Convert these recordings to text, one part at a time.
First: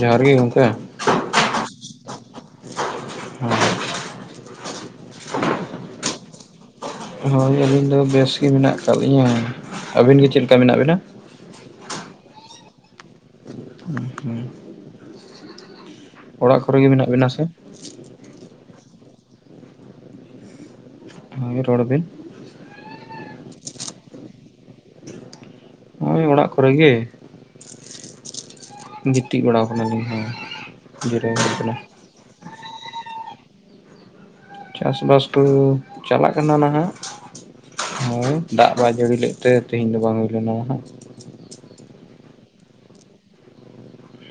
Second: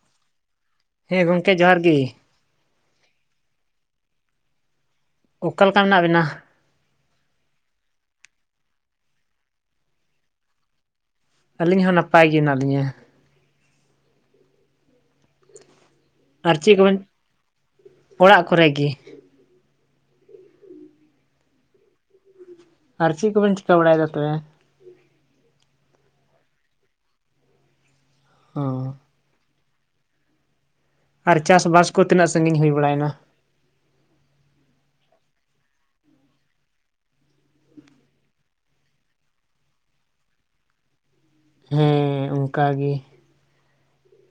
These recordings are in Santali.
ᱡᱚᱦᱟᱨ ᱜᱮ ᱜᱚᱝᱠᱮ᱾ ᱦᱮᱸ ᱜᱚᱢᱠᱮ ᱡᱚᱦᱟᱨ ᱜᱤ᱾ ᱦᱮᱸ᱾ ᱚᱠᱟ ᱞᱮᱠᱟ ᱢᱮᱱᱟᱜ ᱵᱤᱱᱟ? ᱦᱳᱭ ᱟᱹᱞᱤᱧ ᱫᱚ ᱵᱮᱥ ᱜᱮ ᱢᱮᱱᱟᱜ ᱠᱟᱜ, ᱞᱤᱧᱟᱹ ᱟᱹᱵᱤᱱ ᱜᱮ ᱪᱮᱫ ᱞᱮᱠᱟ ᱢᱮᱱᱟᱜ ᱵᱤᱱᱟ? ᱟᱹᱞᱤᱧ ᱦᱚᱸ ᱱᱟᱯᱟᱭ ᱜᱮ ᱦᱮᱱᱟᱜ ᱞᱤᱧᱟᱹ᱾ ᱦᱩᱸᱜ ᱦᱩᱸ᱾ ᱟᱨ ᱪᱮᱫ ᱠᱚᱨᱮ ᱜᱮ ᱠᱚᱵᱮᱱ? ᱢᱮᱱᱟᱜ ᱵᱤᱱᱟ ᱥᱮ ᱚᱲᱟᱜ ᱠᱚᱨᱮ ᱜᱮ᱾ ᱦᱩᱸ ᱨᱚᱲ ᱵᱮᱱ᱾ ᱟᱨ ᱪᱤᱫ ᱠᱚ ᱵᱤᱱ ᱪᱮᱠᱟᱭ ᱵᱟᱲᱟᱭ ᱫᱟ ᱛᱚᱵᱮ? ᱱᱚᱜᱼᱚᱭ ᱚᱲᱟᱜ ᱠᱚᱨᱮ ᱜᱮ, ᱚ ᱜᱤᱛᱤᱡ ᱵᱟᱲᱟᱣ ᱟᱠᱟᱱᱟᱞᱤᱧ ᱦᱮᱸ᱾ ᱡᱤᱨᱟᱹᱣ ᱟᱨ ᱦᱩᱭ ᱪᱟᱥ ᱟᱠᱟᱱᱟ ᱵᱟᱥ ᱠᱚ ᱛᱤᱱᱟᱹᱜ ᱥᱟᱺᱜᱤᱧ ᱦᱩᱭ ᱵᱟᱲᱟᱭᱮᱱᱟ? ᱪᱟᱥ-ᱵᱟᱥ ᱠᱚ ᱪᱟᱞᱟᱜ ᱠᱟᱱᱟ ᱱᱟᱦᱟᱜ᱾ ᱦᱳᱭ ᱫᱟᱜ ᱵᱟᱭ ᱡᱟᱹᱲᱤ ᱞᱮᱫ ᱛᱮ ᱛᱮᱦᱤᱧ ᱫᱚ ᱵᱟᱝ ᱦᱩᱭ ᱞᱮᱱᱟ ᱱᱟᱦᱟᱸᱜ᱾ ᱦᱮᱸ ᱚᱱᱠᱟᱜᱮ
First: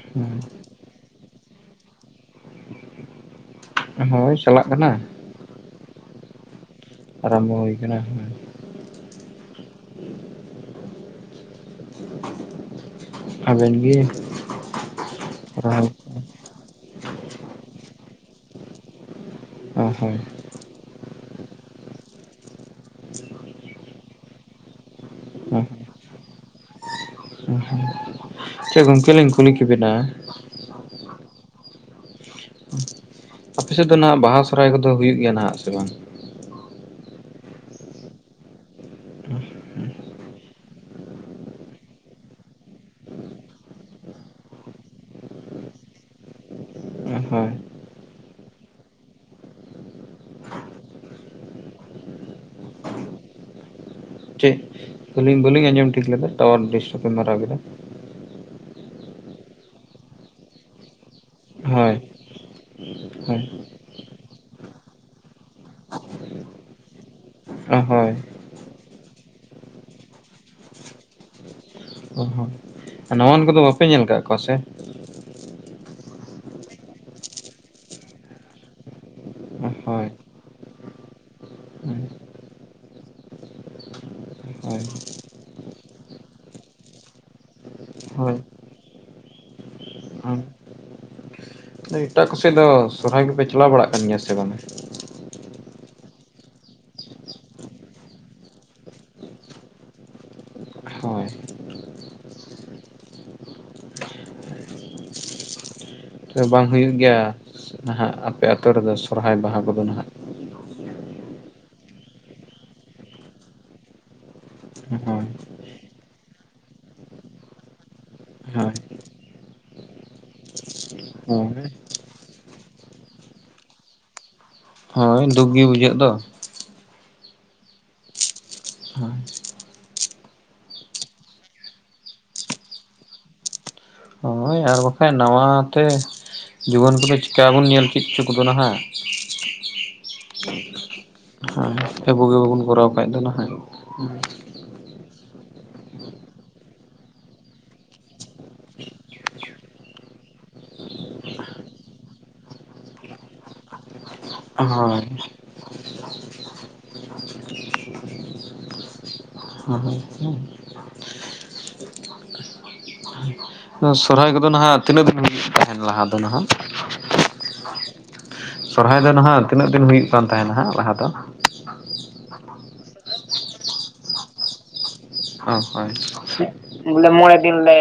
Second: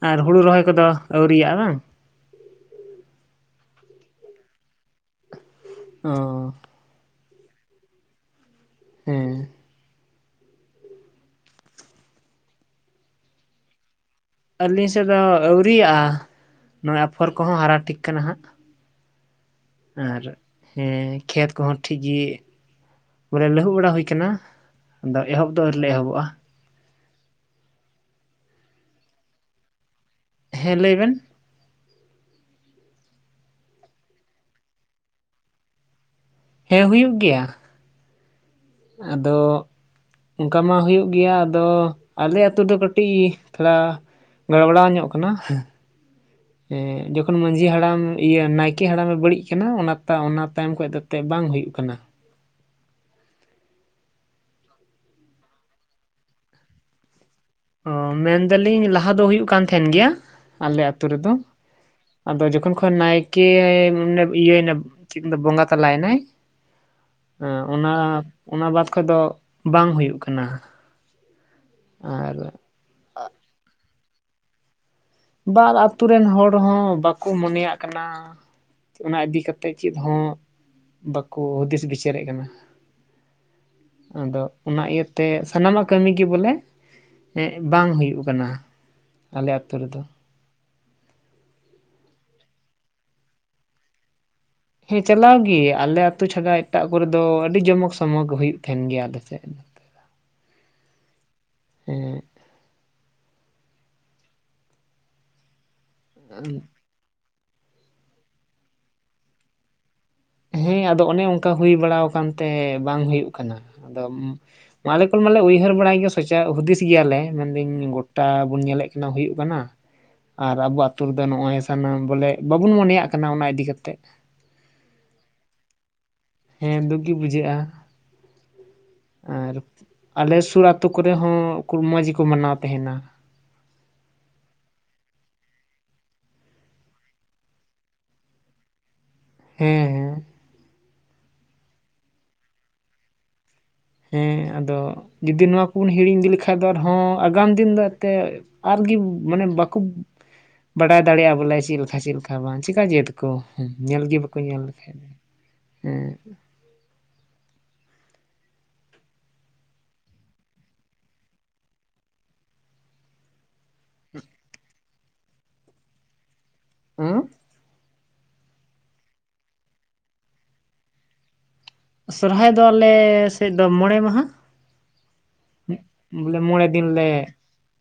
ᱟᱨ ᱦᱩᱲᱩ ᱨᱚᱦᱚᱭ ᱠᱚᱫᱚ, ᱟᱹᱣᱨᱤᱭᱟᱜᱼᱟ ᱵᱟᱝ? ᱦᱳᱭ ᱪᱟᱞᱟᱜ ᱠᱟᱱᱟ᱾ ᱚ ᱟᱨᱟᱢᱵᱚ ᱦᱩᱭ ᱠᱟᱱᱟ ᱾ ᱦᱮᱸ [inaudible] ᱟᱵᱮᱱ ᱜᱮ ᱟᱹᱞᱤᱧ ᱥᱮᱫ ᱫᱚ ᱨᱚᱦᱚᱭ ᱟᱹᱣᱨᱟᱜᱼᱟ ᱱᱚᱜᱼᱚᱭ ᱟᱯᱷᱚᱨ ᱠᱚᱦᱚᱸ ᱦᱟᱨᱟ ᱴᱷᱤᱠ ᱠᱟᱱᱟ ᱦᱟᱸᱜ᱾ ᱦᱳᱭ ᱦᱳᱭ ᱟᱨ ᱦᱮᱸ ᱠᱷᱮᱛ ᱠᱚᱦᱚᱸ ᱴᱷᱤᱠ ᱜᱮ ᱵᱚᱞᱮ ᱞᱟᱹᱦᱩᱵ ᱵᱮᱲᱟ ᱦᱩᱭ ᱠᱟᱱᱟ, ᱟᱫᱚ ᱮᱦᱚᱵ ᱫᱚ ᱟᱹᱣᱨᱤ ᱞᱮ ᱮᱦᱚᱵᱚᱜᱼᱟ᱾ ᱦᱩᱸ ᱦᱩ ᱪᱮᱫ ᱜᱚᱝᱠᱮ ᱞᱤᱧ ᱠᱩᱞᱤ ᱠᱮᱵᱤᱱᱟ, ᱦᱮᱸ ᱞᱟᱹᱭᱵᱮᱱ᱾ ᱟᱯᱮ ᱥᱮᱫ ᱫᱚ ᱱᱟᱦᱟᱜ ᱵᱟᱦᱟ ᱥᱚᱨᱟᱭ ᱠᱚᱫᱚ ᱦᱩᱭᱩᱜ ᱜᱮᱭᱟ ᱱᱟᱦᱟᱜ ᱥᱮ ᱵᱟᱝ? ᱦᱮᱸ ᱦᱩᱭᱩᱜ ᱜᱮᱭᱟ᱾ ᱟᱫᱚ ᱚᱱᱠᱟ ᱢᱟ ᱦᱩᱭᱩᱜ ᱜᱮᱭᱟ ᱟᱫᱚ ᱟᱞᱮ ᱟᱹᱛᱩ ᱫᱚ ᱠᱟᱹᱴᱤᱡ ᱛᱷᱚᱲᱟ ᱜᱟᱲᱵᱟᱲᱟᱣ ᱧᱚᱜ ᱠᱟᱱᱟ᱾ ᱦ [inaudible] ᱮᱻ ᱡᱚᱠᱷᱚᱱ ᱢᱟᱺᱡᱷᱤ ᱦᱟᱲᱟᱢ ᱤᱭᱟᱹ ᱱᱟᱭᱠᱮ ᱦᱟᱲᱟᱢᱮ ᱵᱟᱹᱲᱤᱡ ᱠᱟᱱᱟ ᱚᱱᱟ ᱛᱟ ᱚᱱᱟ ᱛᱟᱭᱚᱢ ᱠᱷᱚᱡ ᱫᱚᱛᱮ ᱵᱟᱝ ᱦᱩᱭᱩᱜ ᱠᱟᱱᱟ᱾ ᱴᱷᱤᱠ᱾ ᱟᱹᱞᱤᱧ ᱵᱟᱹᱞᱤᱧ ᱟᱸᱡᱚᱢ ᱴᱷᱤᱠ ᱞᱮᱫᱟ ᱴᱟᱣᱟᱨ ᱰᱤᱥᱴᱟᱵ ᱢᱟᱨᱟᱣ ᱠᱮᱫᱟ᱾ ᱚ ᱢᱮᱱᱫᱟᱞᱤᱧ ᱞᱟᱦᱟ ᱫᱚ ᱦᱩᱭᱩᱜ ᱠᱟᱱ ᱛᱟᱦᱮᱱ ᱜᱮᱭᱟ ᱟᱞᱮ ᱟᱛᱳ ᱨᱮᱫᱚ ᱦᱳᱭ᱾ ᱟᱫᱚ ᱡᱚᱠᱷᱚᱱ ᱠᱷᱚᱱ ᱦᱳᱭ ᱱᱟᱭᱠᱮ ᱤᱭᱟᱹᱭᱱᱟ ᱪᱮᱫ ᱠᱚᱢᱮᱱ ᱵᱚᱸᱜᱟ ᱛᱟᱞᱟᱭᱱᱟᱭ ᱟᱸ ᱚ ᱚᱱᱟ ᱦᱳᱭ ᱚᱱᱟ ᱵᱟᱫ ᱠᱷᱚᱡ ᱫᱚ ᱵᱟᱝ ᱦᱩᱭᱩᱜ ᱠᱟᱱᱟ᱾ ᱟᱨᱼᱼ ᱱᱟᱶᱟᱱ ᱠᱚᱫᱚ ᱵᱟᱯᱮ ᱧᱮᱞ ᱠᱟᱜ ᱠᱩᱣᱟ ᱥᱮ? ᱵᱟᱨ ᱟᱛᱩ ᱨᱮᱱ ᱦᱚᱲ ᱦᱚᱸ ᱵᱟᱠᱚ ᱢᱚᱱᱮ ᱭᱟᱜ ᱠᱟᱱᱟ᱾ ᱚᱱᱟ ᱤᱫᱤ ᱠᱟᱛᱮᱜ ᱪᱤᱫ ᱦᱳᱭ ᱦᱚᱸ ᱵᱟᱠᱚ ᱦᱩᱫᱤᱥ ᱦᱳᱭ ᱵᱤᱪᱟᱹᱨᱮᱜ ᱠᱟᱱᱟ ᱾ ᱟᱫᱚ ᱚᱱᱟ ᱦᱳᱭ ᱤᱭᱟᱹᱛᱮ ᱥᱟᱱᱟᱢᱟᱜ ᱠᱟᱹᱢᱤ ᱜᱮ ᱵᱚᱞᱮ ᱵᱟᱝ ᱦᱩᱭᱩᱜ ᱠᱟᱱᱟ ᱟᱞᱮ ᱟᱛᱳ ᱨᱮᱫᱚ᱾ ᱦᱳᱭ ᱮᱴᱟᱜ ᱠᱚᱥᱮ ᱫᱚ ᱥᱚᱨᱦᱟᱭ ᱜᱮᱯᱮ ᱪᱟᱞᱟᱣ ᱵᱟᱲᱟᱜ ᱠᱟᱱ ᱜᱮᱭᱟ ᱥᱮ ᱵᱟᱝ? ᱦᱮᱸ ᱪᱟᱞᱟᱣ ᱜᱤ ᱟᱞᱮ ᱟᱛᱚ ᱪᱷᱟᱰᱟ ᱮᱴᱟᱜ ᱠᱚᱨᱮ ᱫᱚ ᱟᱹᱰᱤ ᱡᱚᱢᱚᱠ ᱥᱚᱢᱚᱠ ᱦᱩᱭᱩᱜ ᱛᱟᱦᱮᱱ ᱜᱮᱭᱟ ᱟᱞ ᱥᱮᱫ ᱫᱚ᱾ ᱦᱳᱭ᱾ ᱦᱮᱸ᱾ ᱛᱚᱵᱮ ᱵᱟᱝ ᱦᱩᱭᱩᱜ ᱜᱮᱭᱟ ᱱᱟᱦᱟᱜ ᱟᱯᱮ ᱟᱛᱚ ᱨᱮᱫᱚ ᱥᱚᱨᱦᱟᱭ ᱵᱟᱦᱟ ᱠᱚᱫᱚ ᱱᱟᱦᱟᱜ? ᱦᱮᱸ ᱟᱫᱚ ᱚᱱᱮ ᱚᱱᱠᱟ ᱦᱩᱭ ᱵᱟᱲᱟ ᱟᱠᱟᱱᱛᱮ ᱵᱟᱝ ᱦᱩᱭᱩᱜ ᱠᱟᱱᱟ ᱟᱫᱚ ᱟᱞᱮ ᱠᱚ ᱦᱳᱭ ᱢᱟᱞᱮ ᱩᱭᱦᱟᱹᱨ ᱵᱟᱲᱟᱭ ᱜᱮᱭᱟ ᱥᱚᱪᱟᱣ ᱦᱩᱫᱤᱥ ᱜᱮᱭᱟᱞᱮ ᱢᱮᱱᱫᱟᱹᱧ ᱜᱚᱴᱟ ᱵᱚᱱ ᱦᱳᱭ ᱧᱮᱞᱮᱫ ᱠᱟᱱᱟ ᱦᱩᱭᱩᱜ ᱠᱟᱱᱟ, ᱟᱨ ᱟᱵᱚ ᱟᱹᱛᱩᱳ ᱨᱮᱫᱚ ᱱᱚᱜᱼᱚᱭ ᱦᱳᱭ ᱥᱟᱱᱟᱢ ᱵᱚᱞᱮ ᱵᱟᱵᱚᱱ ᱢᱚᱱᱮᱭᱟᱜ ᱠᱟᱱᱟ ᱚᱱᱟ ᱤᱫᱤ ᱠᱟᱛᱮᱜ᱾ ᱦᱳᱭ ᱫᱩᱠ ᱜᱮ ᱵᱩᱡᱷᱟᱹᱜ ᱫᱚ᱾ ᱦᱮᱸ ᱫᱩᱠ ᱜᱤ ᱵᱩᱡᱷᱟᱹᱜ-ᱟ᱾ ᱦᱳᱭ ᱟᱨ ᱟᱞᱮ ᱥᱩᱨ ᱟᱛᱩ ᱠᱚᱨᱮ ᱦᱚᱸ ᱠᱩᱞ ᱢᱚᱡᱽ ᱜᱤᱠᱩ ᱢᱟᱱᱟᱶ ᱛᱮᱦᱮᱸᱱᱟ᱾ ᱱᱚᱜ-ᱚᱭ ᱟᱨ ᱵᱟᱠᱷᱟᱡ ᱱᱟᱶᱟ ᱛᱮ ᱡᱩᱣᱟᱹᱱ ᱠᱩᱫᱚ ᱪᱤᱠᱟ ᱵᱚᱱ ᱧᱮᱞ ᱪᱤᱫ ᱪᱩ ᱠᱩᱫᱚ ᱱᱟᱦᱟᱸᱜ᱾ ᱦᱮᱸ ᱦᱮᱸ᱾ ᱦᱮᱸ ᱟᱹᱵᱩ ᱜᱤ ᱵᱟᱵᱚᱱ ᱠᱚᱨᱟᱣ ᱠᱷᱟᱱ ᱫᱚ ᱱᱟᱦᱟᱸᱜ, ᱦᱮᱸ ᱟᱫᱚ ᱡᱩᱫᱤ ᱱᱩᱶᱟ ᱠᱩᱵᱚᱱ ᱦᱤᱲᱤᱧ ᱤᱫᱤ ᱞᱤᱠᱷᱟᱡ ᱫᱚ ᱟᱨ ᱦᱚᱸ ᱟᱜᱟᱢ ᱫᱤᱱ ᱫᱚ ᱮᱱᱛᱮᱜᱼᱼ ᱟᱨ ᱜᱤ ᱢᱟᱱᱮ ᱵᱟᱠᱩᱵᱽᱼᱼ ᱵᱟᱰᱟᱭ ᱫᱟᱲᱮᱭᱟᱜ-ᱟ ᱵᱚᱞᱮ ᱪᱤᱜ ᱞᱤᱠᱟ ᱪᱤᱜ ᱞᱤᱠᱟ ᱵᱟᱝ ᱪᱤᱠᱟ ᱪᱤᱫᱽ ᱟᱹᱠᱩ ᱦᱩᱸ ᱧᱮᱞ ᱜᱤ ᱠᱩ ᱧᱮᱞ ᱞᱤᱠᱷᱟᱡ, ᱦᱳᱭ ᱦᱮᱸ ᱦᱚᱭ ᱛᱚ᱾ ᱫᱚ ᱥᱚᱨᱦᱟᱭ ᱠᱚᱫᱚ ᱱᱟᱦᱟᱸᱜ ᱛᱤᱱᱟᱹᱜ ᱫᱤᱱ ᱛᱟᱦᱮᱱ ᱞᱟᱦᱟ ᱫᱚ ᱱᱟᱦᱟᱸᱜ ᱩᱸᱼᱼ [unintelligible] ᱥᱚᱨᱦᱟᱭ ᱫᱚ ᱱᱟᱦᱟᱸᱜ ᱛᱤᱱᱟᱹᱜ ᱫᱤᱱ ᱦᱩᱭᱩᱜ ᱠᱟᱱ ᱛᱟᱦᱮᱱᱟ ᱦᱟᱸᱜ ᱞᱟᱦᱟ ᱫᱚ? ᱥᱚᱨᱦᱟᱭ ᱫᱚ ᱟᱞᱮ ᱥᱮᱫ ᱫᱚ ᱢᱚᱬᱮ ᱢᱟᱦᱟᱸ᱾ ᱚ ᱦᱚᱭ, ᱢᱚᱬᱮ ᱫᱤᱱ ᱞᱮ ᱵᱚᱞᱮ ᱢᱚᱬᱮ ᱫᱤᱱ ᱞᱮᱼᱼ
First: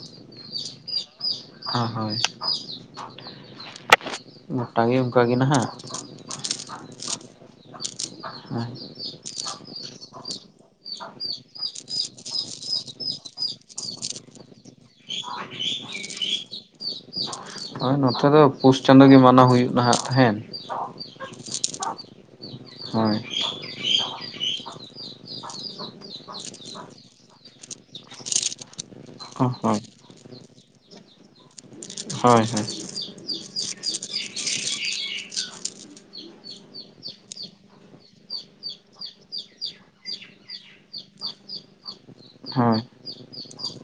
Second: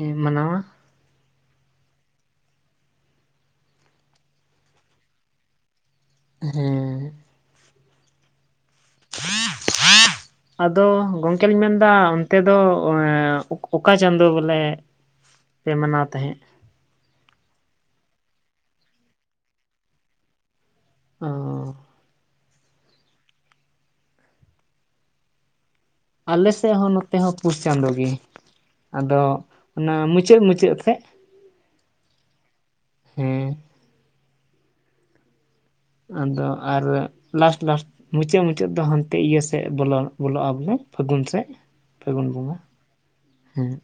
ᱤᱸ ᱢᱟᱱᱟᱣᱟ᱾ ᱦᱚ ᱦᱚᱭ᱾ ᱜᱚᱴᱟ ᱜᱮ ᱚᱱᱠᱟ ᱜᱮ ᱱᱟᱦᱟᱸᱜ ᱦᱮᱸ᱾ ᱟᱫᱚ ᱜᱚᱝᱠᱮ ᱞᱤᱧ ᱢᱮᱱᱫᱟ ᱚᱱᱛᱮ ᱫᱚ ᱮᱸ ᱚᱠᱟ ᱪᱟᱸᱫᱚ ᱵᱚᱞᱮ ᱯᱮ ᱢᱟᱱᱟᱣ ᱛᱟᱦᱮᱸᱜ ᱦᱳᱭ ᱱᱚᱛᱮ ᱫᱚ ᱯᱩᱥ ᱪᱟᱸᱫᱳ ᱜᱮ ᱢᱟᱱᱟᱣ ᱦᱩᱭᱩᱜ ᱱᱟᱦᱟᱸᱜ ᱛᱟᱦᱮᱸᱱ᱾ ᱚᱸ᱾ ᱦᱚᱭ᱾ ᱟᱞᱮ ᱥᱮᱫ ᱦᱚᱸ ᱱᱚᱛᱮ ᱦᱚᱸ ᱯᱩᱥ ᱪᱟᱸᱫᱳ ᱜᱤ ᱟᱫᱚ ᱦᱳᱭ ᱚᱱᱟ ᱢᱩᱪᱟᱹᱜ ᱢᱩᱪᱟᱹᱫ ᱥᱮᱫ᱾ ᱦᱚᱭ ᱦᱚᱭ᱾ ᱦᱩᱸ᱾ ᱟᱫᱚ ᱟᱨ ᱞᱟᱥᱴ ᱞᱟᱥᱴᱼᱼ ᱢᱩᱪᱟᱹᱜ ᱢᱩᱪᱟᱹᱫ ᱫᱚ ᱦᱟᱱᱛᱮ ᱤᱭᱟᱹ ᱥᱮᱜ ᱵᱚᱞᱚ ᱵᱚᱞᱚᱜ-ᱟ ᱵᱚᱞᱮ ᱯᱷᱟᱹᱜᱩᱱ ᱥᱮᱜ ᱯᱷᱟᱹᱜᱩᱱ ᱵᱚᱸᱜᱟ᱾ ᱦᱳᱭ ᱦᱮᱸ᱾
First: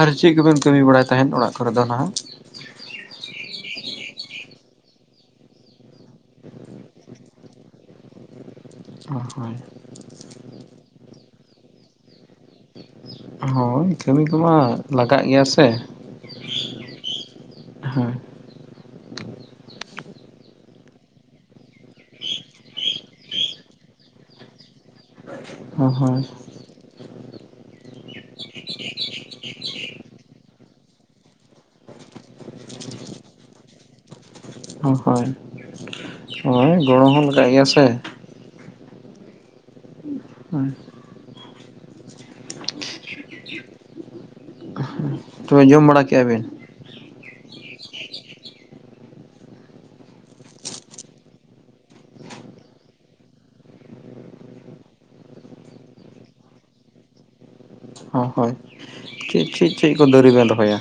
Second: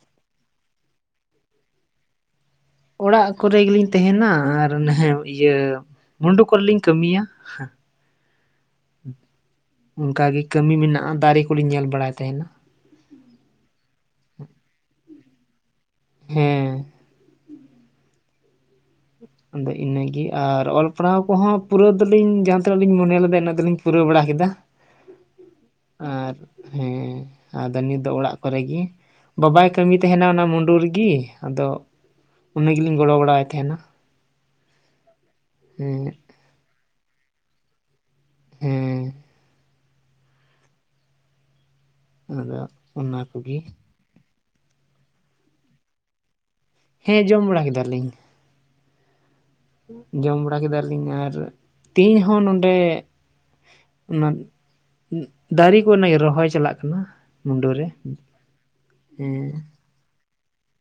ᱟᱨ ᱪᱤᱜ ᱠᱩᱵᱮᱱ ᱠᱟᱹᱢᱤ ᱵᱟᱲᱟᱭ ᱛᱟᱦᱮᱱ ᱚᱲᱟᱜ ᱠᱚᱨᱮ ᱫᱚ ᱱᱟᱦᱟᱸᱜ? ᱚᱲᱟᱜ ᱠᱚᱨᱮ ᱜᱤᱞᱤᱧ ᱛᱮᱦᱮᱱᱟ ᱟᱨ ᱱᱟᱦᱮᱸ ᱤᱭᱟᱹ ᱢᱩᱰᱩ ᱠᱚᱨᱮ ᱞᱤᱧ ᱠᱟᱹᱢᱤᱭᱟ ᱦᱟᱸ᱾ ᱦᱳᱭ ᱩᱱᱠᱟ ᱜᱤ ᱠᱟᱹᱢᱤ ᱢᱤᱱᱟᱜ-ᱟ ᱫᱟᱨᱤ ᱠᱩᱞᱤᱧ ᱧᱮᱞ ᱵᱟᱲᱟᱭ ᱛᱮᱦᱮᱱᱟ᱾ ᱦᱚᱜᱭ ᱠᱟᱹᱢᱤ ᱠᱚᱢᱟ ᱞᱟᱜᱟᱜ ᱜᱮᱭᱟ ᱥᱮ ᱦᱮᱸ ᱦᱳᱭ ᱟᱫᱚ ᱤᱱᱟᱹᱜᱮ ᱟᱨ ᱚᱞ ᱯᱟᱲᱦᱟᱣ ᱠᱚᱦᱚᱸ ᱯᱩᱨᱟᱹᱣ ᱫᱚᱞᱤᱧ ᱡᱟᱦᱟᱸᱛᱤᱱᱟᱹᱜ ᱞᱤᱧ ᱢᱚᱱᱮ ᱞᱮᱫᱟ ᱤᱱᱟᱹᱜ ᱫᱚᱞᱤᱧ ᱯᱩᱨᱟᱹᱣ ᱵᱟᱲᱟ ᱠᱮᱫᱟ [inaudible] ᱦᱳᱭ ᱟᱨ ᱦᱮᱸ ᱟᱫᱚ ᱱᱤᱛ ᱫᱚ ᱚᱲᱟᱜ ᱠᱚᱨᱮ ᱜᱤ᱾ ᱵᱟᱵᱟᱭ ᱠᱟᱹᱢᱤ ᱛᱮᱦᱮᱱᱟ ᱚᱱᱟ ᱢᱩᱰᱩ ᱨᱤᱜᱤ ᱟᱫᱚ ᱩᱱᱤ ᱜᱤᱞᱤᱧ ᱜᱚᱲᱚ ᱵᱟᱲᱟ ᱣᱟᱭ ᱛᱮᱦᱮᱱᱟ᱾ ᱚ ᱦᱚᱭ᱾ ᱦᱮᱸᱜ᱾ ᱚᱭ ᱜᱚᱲᱟ ᱦᱚᱸᱼᱼ ᱞᱟᱜᱟᱜ ᱜᱤᱭᱟ ᱥᱮ᱾ ᱦᱮᱸ᱾ ᱟᱫᱚ ᱚᱱᱟ ᱠᱩ ᱜᱤ᱾ ᱛᱚᱵᱮ ᱡᱚᱢ ᱵᱟᱲᱟ ᱠᱮᱜ-ᱟ ᱵᱮᱱ? ᱦᱮᱸ ᱡᱚᱢ ᱵᱟᱲᱟ ᱠᱮᱫᱟ ᱞᱤᱧ᱾ ᱡᱚᱢ ᱵᱟᱲᱟ ᱠᱮᱫᱟ ᱞᱤᱧ ᱟᱨ ᱛᱤᱦᱤᱧ ᱦᱚᱸ ᱱᱚᱰᱮ ᱚᱱᱟᱼᱼ ᱩᱜ ᱫᱟᱨᱮ ᱠᱚ ᱱᱟᱭ ᱨᱚᱦᱚᱭ ᱪᱟᱞᱟᱜ ᱠᱟᱱᱟ ᱢᱩᱰᱟᱹᱨᱮ ᱦᱚᱸ ᱦᱳᱭ ᱪᱮᱫ ᱪᱮᱫ ᱪᱮᱫ ᱠᱚ ᱫᱟᱨᱮ ᱵᱮᱱ ᱨᱚᱦᱚᱭᱟ?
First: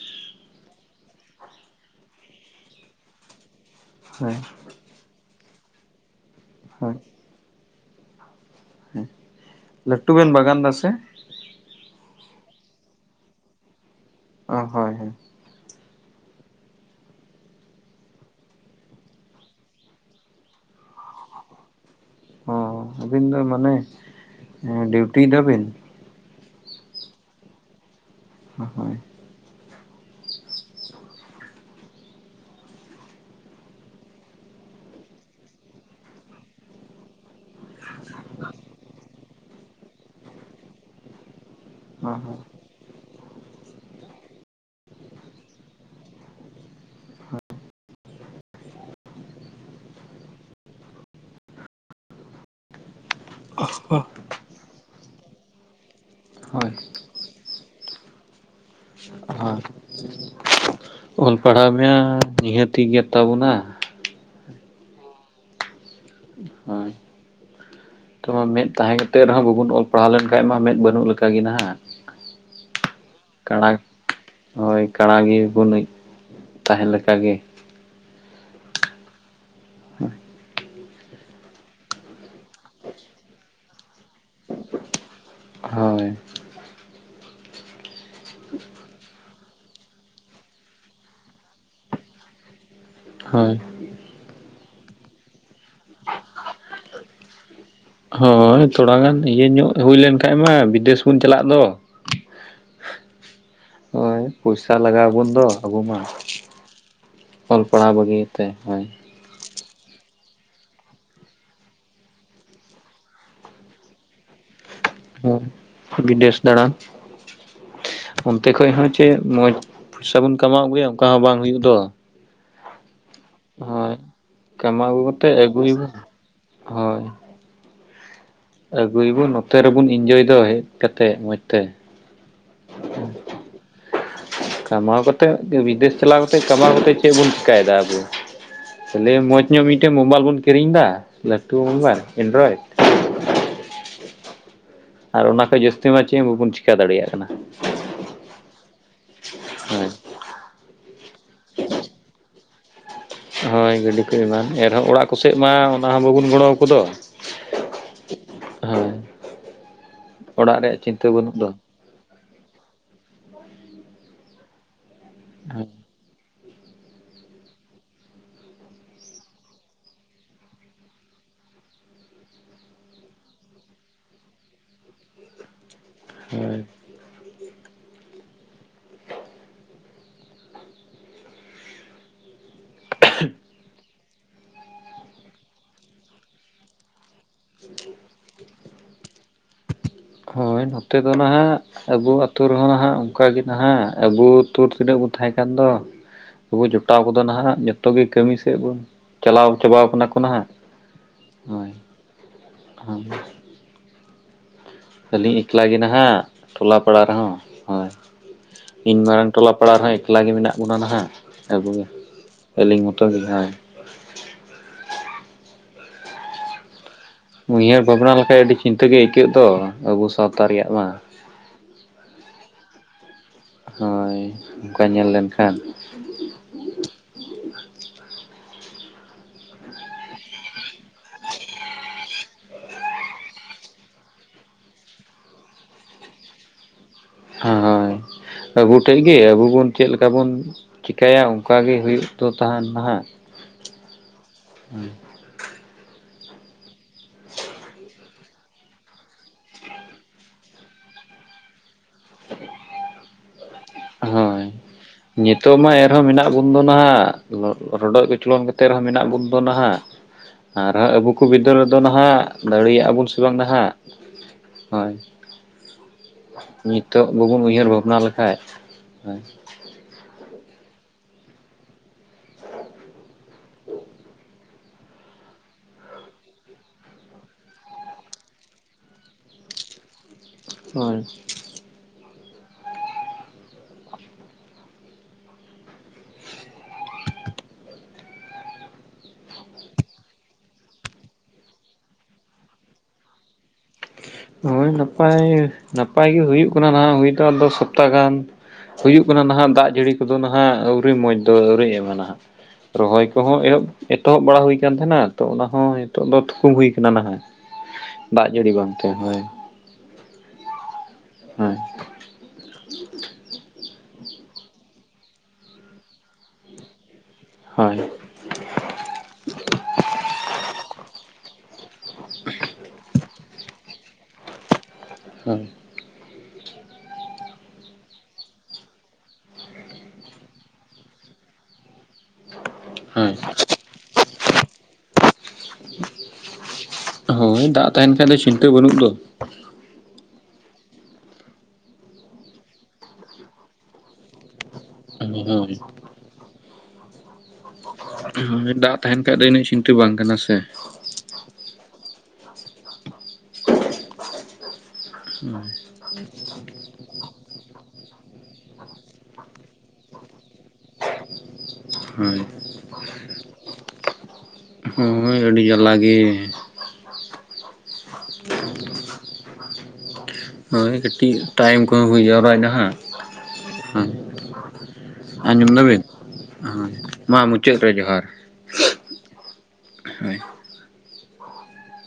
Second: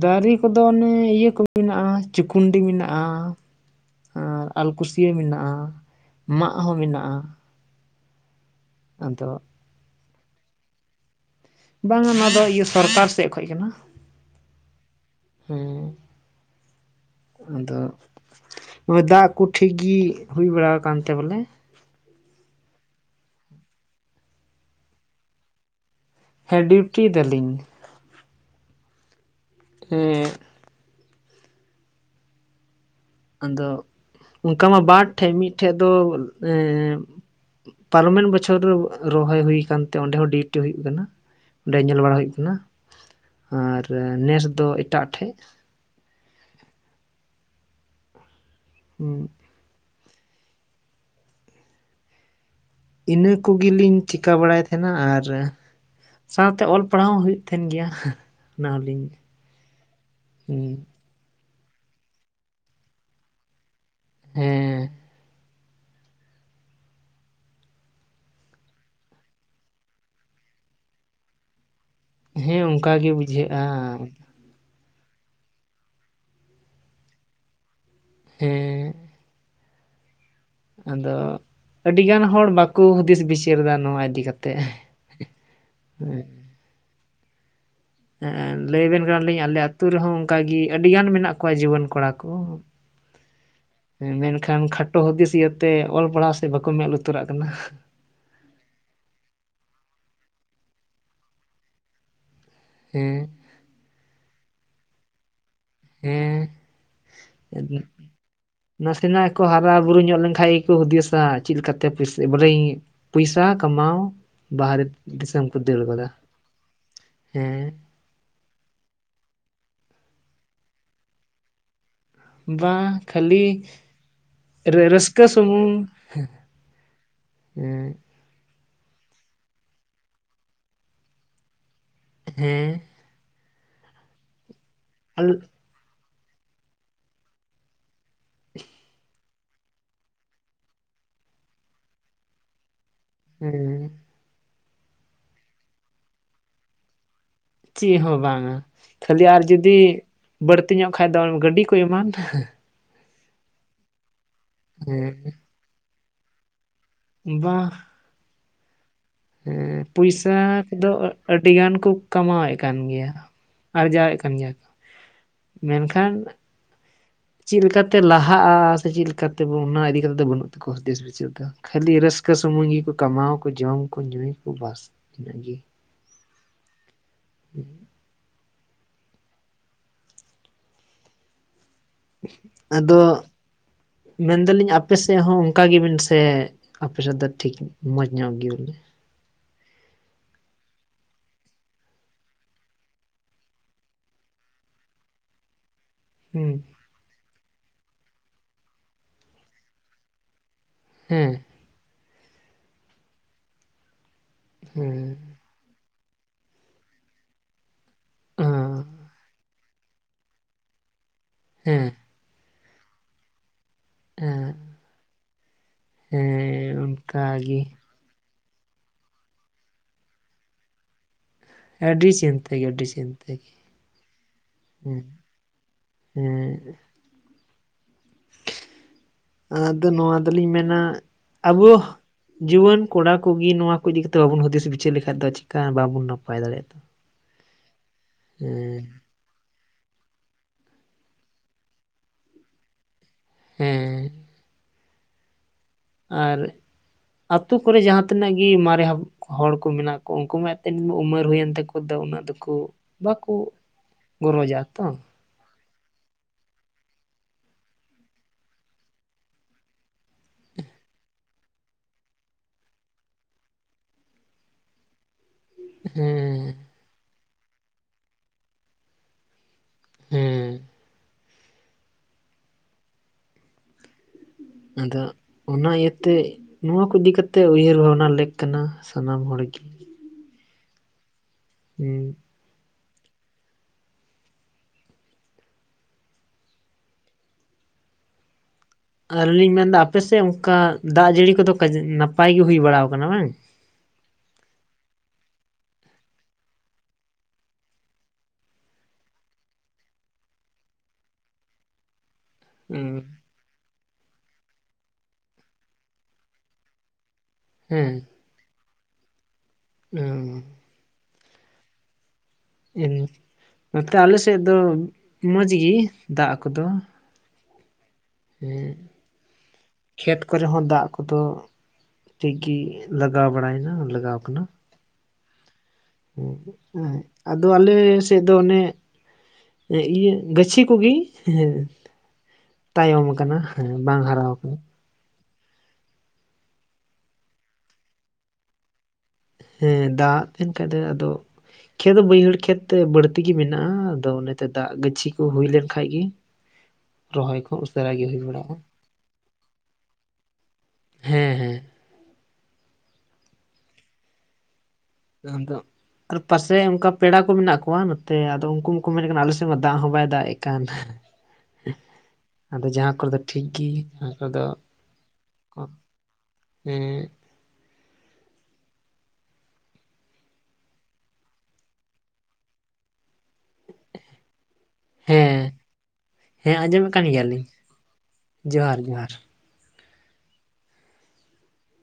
ᱫᱟᱨᱮ ᱠᱚᱫᱚ ᱚᱱᱮ ᱤᱭᱟᱹ ᱠᱚ ᱢᱮᱱᱟᱜᱼᱟ ᱪᱩᱠᱩᱱᱰᱤ ᱢᱮᱱᱟᱜᱼᱟ ᱦᱳᱭ ᱟᱨ ᱟᱞᱠᱩᱥᱭᱟᱹ ᱢᱮᱱᱟᱜᱼᱟ ᱢᱟᱜ ᱦᱚᱸ ᱦᱳᱭ ᱢᱮᱱᱟᱜᱼᱟ ᱦᱮᱸ ᱟᱫᱚ ᱞᱟᱹᱴᱩ ᱵᱮᱱ ᱵᱟᱜᱟᱱ ᱫᱟ ᱥᱮ? ᱵᱟᱝᱟ ᱱᱚᱣᱟ ᱫᱚ ᱤᱭᱟᱹ ᱥᱚᱨᱠᱟᱨ ᱥᱮᱫ ᱠᱷᱚᱡ ᱠᱟᱱᱟ ᱚ ᱦᱳᱭ ᱦᱮ ᱦᱮᱸ ᱟᱫᱚ ᱫᱟᱜ ᱠᱚ ᱴᱷᱤᱠ ᱜᱮ ᱦᱩᱭ ᱵᱟᱲᱟ ᱟᱠᱟᱱᱛᱮ ᱵᱚᱞᱮ ᱚ ᱟᱹᱵᱤᱱ ᱫᱚ ᱢᱟᱱᱮ ᱰᱤᱭᱩᱴᱤ ᱫᱟᱵᱤᱱ ᱦᱮᱸ ᱰᱤᱭᱩᱴᱤ ᱫᱟᱞᱤᱧ ᱦᱚᱭ ᱮᱼᱮᱦ ᱟᱫᱚ ᱚᱱᱠᱟ ᱢᱟ ᱵᱟᱨ ᱴᱷᱮᱡ ᱢᱤᱫᱴᱷᱮᱡ ᱫᱚ ᱮᱼᱮ ᱯᱟᱨᱚᱢᱮᱱ ᱵᱚᱪᱷᱚᱨ ᱨᱮ ᱨᱚᱦᱚᱭ ᱦᱩᱭ ᱟᱠᱟᱱᱛᱮ ᱚᱸᱰᱮ ᱦᱚᱸ ᱰᱤᱭᱩᱴᱤ ᱦᱩᱭᱩᱜ ᱠᱟᱱᱟ ᱚᱸᱰᱮ ᱧᱮᱞ ᱵᱟᱲᱟ ᱦᱳᱭ ᱦᱩᱭᱩᱜ ᱠᱟᱱᱟ ᱟᱨ ᱱᱮᱥ ᱫᱚ ᱮᱴᱟᱜ ᱴᱷᱮᱡ ᱦᱩᱸ ᱤᱱᱟᱹ ᱠᱩ ᱜᱮᱞᱤᱧ ᱪᱤᱠᱟᱹ ᱵᱟᱲᱟᱭ ᱛᱟᱦᱮᱱᱟ ᱟᱨᱼᱼ ᱥᱟᱶᱛᱮ ᱦᱳᱭ ᱚᱞ ᱯᱟᱲᱦᱟᱣ ᱦᱚᱸ ᱦᱩᱭᱩᱜ ᱛᱟᱦᱮᱱ ᱜᱮᱭᱟ ᱚᱱᱟ ᱦᱚᱸᱞᱤᱧ ᱦᱳᱭ ᱦᱮᱸ ᱚᱞ ᱯᱟᱲᱦᱟᱣ ᱢᱮᱭᱟ ᱱᱤᱦᱟᱹᱛᱤ ᱜᱮᱫ ᱛᱟᱵᱚᱱᱟ ᱦᱮᱸ ᱦᱳᱭ ᱛᱚᱵᱮ ᱢᱮᱫ ᱛᱟᱦᱮᱸ ᱠᱟᱛᱮᱫ ᱨᱮᱦᱚᱸ ᱵᱟᱵᱚᱱ ᱚᱞ ᱯᱟᱲᱦᱟᱣ ᱞᱮᱱᱠᱷᱟᱡ ᱢᱟ ᱢᱮᱸᱫ ᱵᱟᱹᱱᱩᱜ ᱞᱮᱠᱟ ᱜᱮ ᱱᱟᱦᱟᱜ ᱦᱮᱸ ᱚᱱᱠᱟ ᱜᱮ ᱠᱟᱬᱟ ᱵᱩᱡᱷᱟᱹᱜᱼᱟ ᱦᱳᱭ ᱠᱟᱬᱟ ᱜᱮ ᱵᱚ ᱧᱩᱡ ᱛᱟᱦᱮ ᱞᱮᱠᱟᱜ ᱜᱮ ᱦᱮᱸ ᱟᱫᱚ ᱟᱹᱰᱤᱜᱟᱱ ᱦᱚᱲ ᱵᱟᱠᱚ ᱦᱩᱫᱤᱥ ᱵᱤᱪᱟᱹᱨ ᱫᱟ ᱱᱚᱣᱟ ᱤᱫᱤ ᱠᱟᱛᱮᱫ ᱦᱳᱭ ᱮᱼᱮ ᱞᱟᱹᱭ ᱟᱵᱮᱱ ᱠᱟᱱᱟᱞᱤᱧ ᱟᱞᱮ ᱟᱹᱛᱩ ᱨᱮᱦᱚᱸ ᱚᱱᱠᱟᱜᱮ ᱟᱹᱰᱤᱜᱟᱱ ᱢᱮᱱᱟᱜ ᱠᱚᱣᱟ ᱡᱩᱣᱟᱹᱱ ᱠᱚᱲᱟ ᱠᱚ [inaudible] ᱮᱸ ᱢᱮᱱᱠᱷᱟᱱ ᱠᱷᱟᱴᱚ ᱦᱩᱫᱤᱥ ᱤᱭᱟᱹᱛᱮ ᱚᱞ ᱯᱟᱲᱦᱟᱣ ᱥᱮ ᱵᱟᱠᱚ ᱢᱮᱫ ᱞᱩᱛᱩᱨᱟᱜ ᱠᱟᱱᱟ ᱦᱚᱭ ᱛᱷᱚᱲᱟ ᱜᱟᱱ ᱤᱭᱟᱹ ᱧᱚᱜ ᱦᱩᱭ ᱞᱮᱱ ᱠᱷᱟᱱᱡ ᱢᱟ ᱵᱤᱫᱮᱥ ᱵᱚᱱ ᱪᱟᱞᱟᱜ ᱫᱚ ᱦᱮᱸ ᱦᱳᱭ ᱯᱚᱭᱥᱟ ᱞᱟᱜᱟᱣ ᱟᱵᱚᱱ ᱫᱚ ᱟᱵᱚ ᱢᱟ ᱦᱮᱸ ᱚᱞ ᱯᱟᱲᱦᱟᱣ ᱵᱟᱹᱜᱤ ᱛᱮ ᱦᱳ ᱱᱟᱥᱮᱱᱟᱜ ᱠᱚ ᱦᱟᱨᱟ ᱵᱩᱨᱩ ᱧᱚᱜ ᱞᱮᱱᱠᱷᱟᱡ ᱜᱮᱠᱚ ᱦᱩᱫᱤᱥᱟ ᱪᱮᱫ ᱞᱮᱠᱟᱛᱮ ᱵᱚᱞᱮ ᱯᱚᱭᱥᱟ ᱠᱟᱢᱟᱣ ᱵᱷᱟᱨᱮᱛ ᱦᱮᱸ ᱵᱤᱫᱮᱥ ᱫᱟᱲᱟᱱ ᱦᱮᱸ ᱚᱱᱛᱮ ᱠᱷᱚᱡ ᱦᱚᱸ ᱪᱮᱫ ᱢᱚᱸᱡᱽ ᱯᱚᱭᱥᱟ ᱵᱚᱱ ᱠᱟᱢᱟᱣ ᱟᱹᱜᱩᱭᱟ ᱚᱱᱠᱟ ᱦᱚᱸ ᱵᱟᱝ ᱦᱩᱭᱩᱜ ᱫᱚ ᱵᱟ ᱠᱷᱟᱹᱞᱤ ᱦᱳᱭ ᱨᱟᱹ ᱠᱟᱢᱟᱣ ᱟᱹᱜᱩ ᱨᱟᱹᱥᱠᱟᱹ ᱠᱟᱛᱮ ᱥᱩᱢᱩᱝ ᱟᱹᱜᱩᱭᱟᱵᱚᱱ ᱮ ᱟᱹᱜᱩᱭᱵᱚᱱ ᱱᱚᱛᱮ ᱨᱮᱵᱚᱱ ᱤᱱᱡᱚᱭ ᱫᱚ ᱦᱮᱡ ᱠᱟᱛᱮᱫ ᱢᱚᱸᱡᱽ ᱛᱮ ᱦᱮᱸ ᱠᱟᱢᱟᱣ ᱠᱟᱛᱮᱫ ᱵᱤᱫᱮᱥ ᱪᱟᱞᱟᱣ ᱠᱟᱛᱮ ᱠᱟᱢᱟᱣ ᱠᱟᱛᱮᱫ ᱪᱮᱫ ᱵᱚᱱ ᱪᱤᱠᱟᱭᱮᱫᱟ ᱟᱵᱚ ᱠᱷᱟᱞᱤ ᱢᱚᱸᱡᱽ ᱧᱚᱜ ᱢᱤᱫᱴᱮᱡ ᱢᱳᱵᱟᱭᱤᱞ ᱵᱚᱱ ᱠᱤᱨᱤᱧ ᱮᱫᱟ ᱞᱟᱹᱴᱩ ᱢᱳᱵᱟᱭᱤᱞ ᱮᱱᱰᱨᱚᱭᱰ ᱦᱮᱸ ᱟᱨ ᱚᱱᱟ ᱠᱷᱚᱡ ᱡᱟᱹᱥᱛᱤ ᱢᱟ ᱪᱮᱫ ᱵᱟᱵᱚᱱ ᱪᱤᱠᱟ ᱫᱟᱲᱮᱭᱟᱜ ᱠᱟᱱᱟ ᱪᱮ ᱦᱚᱸ ᱵᱟᱝ-ᱟ ᱠᱷᱟᱹᱞᱤ ᱟᱨ ᱡᱩᱫᱤ ᱦᱳᱭ ᱵᱟᱹᱲᱛᱤ ᱧᱚᱜ ᱠᱷᱟᱱ ᱫᱚ ᱜᱟᱹᱰᱤ ᱠᱚᱭ ᱮᱢᱟᱱ ᱦᱳᱭ ᱜᱟᱹᱰᱤ ᱠᱚ ᱮᱢᱟᱱ ᱮᱱᱦᱚᱸ ᱚᱲᱟᱜ ᱦᱮᱸ ᱠᱚᱥᱮᱫ ᱢᱟ ᱚᱱᱟ ᱦᱚᱸ ᱵᱟᱵᱚᱱ ᱜᱚᱲᱚᱣᱟᱠᱚ ᱫᱚ ᱵᱟ ᱦᱳᱭ ᱦᱮᱸ ᱯᱚᱭᱥᱟᱹ ᱚᱲᱟᱜ ᱨᱮᱭᱟᱜ ᱠᱚᱫᱚ ᱪᱤᱱᱛᱟᱹ ᱵᱟᱹᱱᱩᱜ ᱫᱚ ᱟᱹᱰᱤ ᱜᱟᱱ ᱠᱚ ᱠᱟᱢᱟᱣᱮᱫ ᱠᱟᱱ ᱜᱮᱭᱟ ᱟᱨᱡᱟᱣᱮᱫ ᱠᱟᱱ ᱜᱮᱭᱟ ᱠᱚ ᱢᱮᱱᱠᱷᱟᱱ ᱪᱮᱫ ᱞᱮᱠᱟ ᱛᱮ ᱞᱟᱦᱟᱜᱼᱟ ᱥᱮ ᱪᱮᱫ ᱞᱮᱠᱟ ᱛᱮ ᱚᱱᱟ ᱤᱫᱤ ᱠᱟᱛᱮᱫ ᱫᱚ ᱵᱟᱹᱱᱩᱜ ᱛᱟᱠᱚᱣᱟ ᱦᱩᱫᱤᱥ ᱵᱤᱪᱟᱨ ᱫᱚ ᱠᱷᱟᱹᱞᱤ ᱨᱟᱹᱥᱠᱟᱹ ᱥᱩᱢᱩᱝ ᱜᱮᱠᱚ ᱠᱟᱢᱟᱣᱟ ᱠᱚ ᱡᱚᱢ ᱠᱚ ᱧᱩᱭ ᱟᱠᱚ ᱵᱟᱥ ᱤᱱᱟᱹ ᱜᱮ ᱦᱳᱭ ᱾ ᱟᱫᱚ ᱢᱮᱱᱫᱟ ᱞᱤᱧ ᱟᱯᱮ ᱥᱮᱫ ᱦᱚᱸ ᱚᱱᱠᱟ ᱜᱮ ᱵᱮᱱ ᱥᱮ? ᱟᱯᱮ ᱥᱮᱫ ᱫᱚ ᱴᱷᱤᱠ ᱢᱚᱸᱡᱽ ᱧᱚᱜ ᱜᱮ ᱵᱚᱞᱮ ᱦᱳᱭ ᱱᱚᱛᱮ ᱫᱚ ᱱᱟᱦᱟᱜ ᱟᱵᱚ ᱟᱛᱳ ᱨᱮᱦᱚᱸ ᱦᱟᱜ ᱚᱱᱠᱟ ᱜᱮ ᱱᱟᱦᱟᱜ ᱟᱵᱩ ᱦᱩᱛᱩ ᱛᱤᱱᱟᱹᱜ ᱵᱚᱱ ᱛᱟᱦᱮᱸ ᱠᱟᱱ ᱫᱚ ᱦᱮᱸ ᱟᱵᱚ ᱡᱚᱴᱟᱣ ᱠᱟᱚᱫ ᱱᱟᱦᱜ ᱡᱚᱛᱚ ᱜᱮ ᱠᱟᱹᱢᱤ ᱥᱮᱫ ᱵᱚᱱ ᱪᱟᱞᱟᱣ ᱪᱟᱵᱟᱣ ᱠᱟᱱᱟ ᱠᱚ ᱦᱟᱸᱜ ᱦᱮᱸ ᱦᱳᱭ ᱦᱟᱸ ᱦᱩᱸ ᱮᱠᱞᱟ ᱜᱮ ᱱᱟᱦᱟᱜ ᱴᱚᱞᱟ ᱯᱟᱲᱟ ᱨᱮᱦᱚᱸ ᱦᱳᱭ ᱤᱧ ᱢᱟᱨᱟᱝ ᱴᱚᱞᱟᱲᱟ ᱯᱟᱲᱟᱜ ᱨᱮᱦᱚᱸ ᱮᱠᱞᱟᱮ ᱢᱮᱱᱟᱜ ᱵᱚᱱᱟ ᱱᱟᱦᱜ ᱟᱹᱵᱩ ᱦᱮᱸ ᱜᱮ ᱟᱹᱞᱤᱧ ᱢᱚᱛᱚ ᱜᱮ ᱦᱟᱜ ᱦᱮᱸ ᱦᱮᱸ ᱚᱱᱠᱟᱜᱮ ᱩᱭᱦᱟᱹᱨ ᱵᱷᱟᱵᱽᱱᱟ ᱞᱮᱠᱷᱟᱡ ᱟᱹᱰᱤ ᱪᱤᱱᱛᱟᱹ ᱜᱮ ᱟᱹᱭᱠᱟᱹᱜ ᱫᱚ ᱟᱵᱚ ᱥᱟᱶᱛᱟ ᱨᱮᱭᱟᱜ ᱢᱟ ᱟᱹᱰᱤ ᱪᱤᱱᱛᱟᱹ ᱜᱮ ᱟᱹᱰᱤ ᱪᱤᱱᱛᱟᱹ ᱾ ᱦᱳᱭ ᱚᱱᱠᱟ ᱧᱮᱞ ᱞᱮᱱᱠᱷᱟᱱ ᱦᱮᱸ [inaudible] ᱟᱫᱚ ᱱᱚᱣᱟ ᱫᱚ ᱞᱤᱧ ᱢᱮᱱᱟ ᱟᱵᱚ ᱡᱩᱣᱟᱹᱱ ᱠᱚᱲᱟ ᱠᱚᱜᱮ ᱱᱚᱣᱟ ᱠᱚ ᱤᱫᱤ ᱠᱟᱛᱮᱫ ᱵᱟᱵᱚᱱ ᱦᱩᱫᱤᱥ ᱵᱤᱪᱟᱹᱨ ᱞᱮᱠᱷᱟᱡ ᱫᱚ ᱪᱮᱠᱟ ᱵᱟᱵᱚᱱ ᱱᱟᱯᱟᱭ ᱫᱟᱲᱮᱜᱼᱟ ᱦᱟᱸ ᱦᱳᱭ ᱟᱹᱵᱩ ᱴᱷᱮᱡ ᱜᱮ ᱟᱵᱚ ᱵᱚᱱ ᱪᱮᱫ ᱞᱮᱠᱟ ᱵᱚᱱ ᱪᱤᱠᱟᱹᱭᱟ ᱚᱱᱠᱟ ᱜᱮ ᱦᱩᱭᱩᱜ ᱫᱚ ᱛᱟᱦᱮᱱ ᱱᱟᱦᱜ ᱦᱮᱸ ᱦᱩᱸ ᱟᱨ ᱟᱹᱛᱳ ᱠᱚᱨᱮ ᱡᱟᱦᱟᱸ ᱛᱤᱱᱟᱹᱜ ᱜᱮ ᱢᱟᱨᱮ ᱦᱚᱲ ᱠᱚ ᱢᱮᱱᱟᱜ ᱠᱚᱣᱟ ᱩᱱᱠᱩ ᱢᱟ ᱮᱱᱛᱮ ᱩᱢᱟᱹᱨ ᱦᱩᱭᱮᱱ ᱛᱟᱠᱩ ᱫᱚ ᱩᱱᱟᱹᱜ ᱫᱚᱠᱚ ᱵᱟᱠᱩ ᱦᱳᱭ ᱜᱚᱨᱚᱡᱟ ᱛᱚ ᱱᱤᱛᱚᱜ ᱢᱟ ᱮᱱ ᱨᱮᱦᱚᱸ ᱢᱮᱱᱟᱜ ᱵᱚᱱ ᱫᱚ ᱱᱟᱦᱟᱜ ᱨᱚᱰᱚᱡ ᱠᱚᱪᱞᱚᱱ ᱠᱟᱛᱮᱜ ᱨᱮᱦᱚᱸ ᱢᱮᱱᱟᱜ ᱵᱚᱱ ᱫᱚ ᱱᱟᱦᱟᱜ ᱟᱨᱦᱟᱸ ᱟᱵᱚ ᱠᱚ ᱵᱤᱫᱟᱹᱞ ᱨᱮᱫᱚ ᱱᱟᱦᱜ ᱫᱟᱲᱮᱭᱟᱜ-ᱟ ᱵᱚᱱ ᱥᱮ ᱵᱟᱝ ᱱᱟᱦᱜ ᱦᱳᱭ ᱦᱮᱸ ᱱᱤᱛᱚᱜ ᱵᱟᱵᱚᱱ ᱩᱭᱦᱟᱹᱨ ᱵᱷᱟᱵᱽᱱᱟ ᱞᱮᱠᱷᱟᱡ ᱦᱩ ᱦᱮᱸ ᱟᱫᱚ ᱚᱱᱟ ᱤᱭᱟᱹᱛᱮ ᱱᱚᱣᱟ ᱠᱚ ᱤᱫᱤ ᱠᱟᱛᱮᱜ ᱩᱭᱦᱟᱹᱨ ᱵᱷᱟᱵᱽᱱᱟ ᱞᱮᱠ ᱠᱟᱱᱟ ᱥᱟᱱᱟᱢ ᱦᱚᱲᱜᱤ ᱦᱳᱭ ᱦᱩᱸ [unintelligible] ᱟᱹᱞᱤ ᱞᱤᱧ ᱢᱮᱱᱫᱟ ᱟᱯᱮ ᱥᱮᱫ ᱚᱱᱠᱟ ᱫᱟᱜ ᱡᱟᱹᱲᱤ ᱠᱚᱫᱚ ᱱᱟᱯᱟᱭ ᱜᱮ ᱦᱩᱭ ᱵᱟᱲᱟᱣ ᱟᱠᱟᱱᱟ ᱵᱟᱝ ᱦᱳᱭ ᱱᱟᱯᱟᱭ ᱱᱟᱯᱟᱭ ᱜᱮ ᱦᱩᱭᱩᱜ ᱠᱟᱱᱟ ᱱᱟᱦᱟᱜ ᱦᱩᱭ ᱫᱚ ᱟᱫᱚ ᱥᱚᱯᱛᱟ ᱜᱟᱱ ᱦᱩᱭᱩᱜ ᱠᱟᱱᱟ ᱱᱟᱦᱜ ᱫᱟᱜ ᱡᱟᱹᱲᱤ ᱠᱚᱫᱚ ᱱᱟᱦᱟᱜ ᱟᱹᱣᱨᱤ ᱢᱚᱡᱽ ᱫᱚ ᱟᱹᱣᱨᱤᱭ ᱮᱢᱟ ᱱᱟᱦᱟᱜ ᱨᱚᱦᱚᱭ ᱠᱚᱦᱚᱸ ᱮᱦᱚᱵ ᱮᱛᱚᱦᱚᱵ ᱵᱟᱲᱟ ᱦᱩᱭ ᱠᱟᱱ ᱛᱟᱦᱮᱱᱟ ᱛᱚ ᱚᱱᱟ ᱦᱚᱸ ᱱᱤᱛᱚᱜ ᱫᱚ ᱛᱷᱩᱠᱩᱢ ᱦᱩᱭ ᱠᱟᱱᱟ ᱱᱟᱦᱟᱜ ᱦᱮᱸ ᱫᱟᱜ ᱡᱟᱹᱲᱤ ᱵᱟᱝᱛᱮ ᱦᱳᱭ ᱚ ᱦᱮᱸ ᱱᱚᱛᱮ ᱟᱞᱮ ᱥᱮᱫ ᱫᱚ ᱢᱚᱡᱽ ᱜᱮ ᱫᱟᱜ ᱠᱚᱫᱚ ᱦᱳᱭ ᱦᱮᱸ ᱠᱷᱮᱛ ᱠᱚᱨᱮ ᱦᱚᱸ ᱫᱟᱜ ᱠᱚᱫᱚ ᱴᱷᱤᱠ ᱜᱮ ᱞᱟᱜᱟᱣ ᱵᱟᱲᱟᱭ ᱤᱱᱟᱹ ᱞᱟᱜᱟᱣ ᱠᱟᱱᱟ ᱦᱩᱸ ᱦᱮ ᱦᱮᱸ ᱟᱫᱚ ᱟᱞᱮ ᱥᱮᱫ ᱫᱚ ᱚᱱᱮ ᱦᱮ ᱤᱭᱟᱹ ᱜᱟᱹᱪᱷᱤ ᱠᱚᱜᱮ ᱦᱮᱸ ᱛᱟᱭᱚᱢ ᱦᱳᱭ ᱟᱠᱟᱱᱟ ᱦᱮᱸ ᱵᱟᱝ ᱦᱟᱨᱟ ᱟᱠᱟᱱᱟ᱾ ᱦᱳᱭ ᱫᱟᱜ ᱛᱟᱦᱮᱱ ᱠᱷᱟᱱᱡ ᱫᱚ ᱪᱤᱱᱛᱟᱹ ᱵᱟᱹᱱᱩᱜ ᱫᱚ᱾ ᱦᱮᱸ ᱫᱟᱜ ᱞᱮᱱ ᱠᱷᱟᱱ ᱫᱚ ᱟᱫᱚ, ᱠᱷᱮᱛ ᱫᱚ ᱵᱟᱹᱭᱦᱟᱹᱲ ᱠᱷᱮᱛ ᱛᱮ ᱵᱟᱹᱲᱛᱤ ᱜᱮ ᱢᱮᱱᱟᱜᱼᱟ᱾ ᱟᱫᱚ ᱚᱱᱮ ᱛᱮ ᱫᱟᱜ ᱜᱟᱹᱪᱷᱤ ᱠᱚ ᱦᱩᱭ ᱦᱳᱭ ᱞᱮᱱ ᱠᱷᱟᱱᱡ ᱜᱮ ᱨᱚᱦᱚᱭ ᱠᱚ ᱩᱥ ᱦᱮ ᱫᱟᱜ ᱛᱟᱦᱮᱱ ᱠᱷᱟᱡ ᱫᱚ ᱤᱱᱟᱹᱜ ᱪᱤᱱᱛᱟᱹ ᱵᱟᱝ ᱠᱟᱱᱟ ᱥᱮ ᱦᱮᱸ ᱦᱮᱸ ᱟᱫᱚ ᱟᱨ ᱯᱟᱥᱮ ᱚᱱᱠᱟ ᱯᱮᱲᱟ ᱠᱚ ᱠᱚ ᱢᱮᱱᱟᱜ ᱠᱚᱣᱟ᱾ ᱱᱚᱛᱮ ᱟᱫᱚ ᱩᱱᱠᱩ ᱢᱟᱠᱚ ᱢᱮᱱᱮᱫ ᱠᱟᱱᱟ ᱟᱞᱮ ᱥᱮᱫ ᱢᱟ ᱫᱟᱜ ᱦᱚᱸ ᱵᱟᱭ ᱫᱟᱜ ᱮᱜ ᱠᱟᱱ ᱦᱳᱭ ᱟᱫᱚ ᱡᱟᱦᱟᱸ ᱠᱚᱨᱮ ᱫᱚ ᱴᱷᱤᱠ ᱜᱮ ᱚᱱᱟ ᱠᱚᱨᱮ ᱫᱚ ᱦᱳᱭ ᱟᱹᱰᱤ ᱡᱟᱞᱟ ᱜᱮ ᱦᱮ ᱦᱳᱭ ᱠᱟᱹᱴᱤᱡ ᱴᱟᱭᱤᱢ ᱠᱚᱦᱚᱸ ᱦᱩᱭᱩᱜ-ᱟ ᱵᱟᱝ ᱱᱟᱦᱟᱜ ᱦᱟᱸᱜ ᱦᱮᱸ ᱟᱸᱡᱚᱢ ᱫᱟᱹᱵᱤᱱ ᱦᱮᱸ ᱟᱸᱡᱚᱢᱮᱫ ᱠᱟᱱ ᱢᱟ ᱜᱮᱭᱟᱞᱤᱧ ᱢᱩᱪᱟᱹᱫ ᱨᱮ ᱡᱚᱦᱟᱨ ᱡᱚᱦᱟᱨ ᱡᱚᱦᱟᱨ ᱦᱳᱭ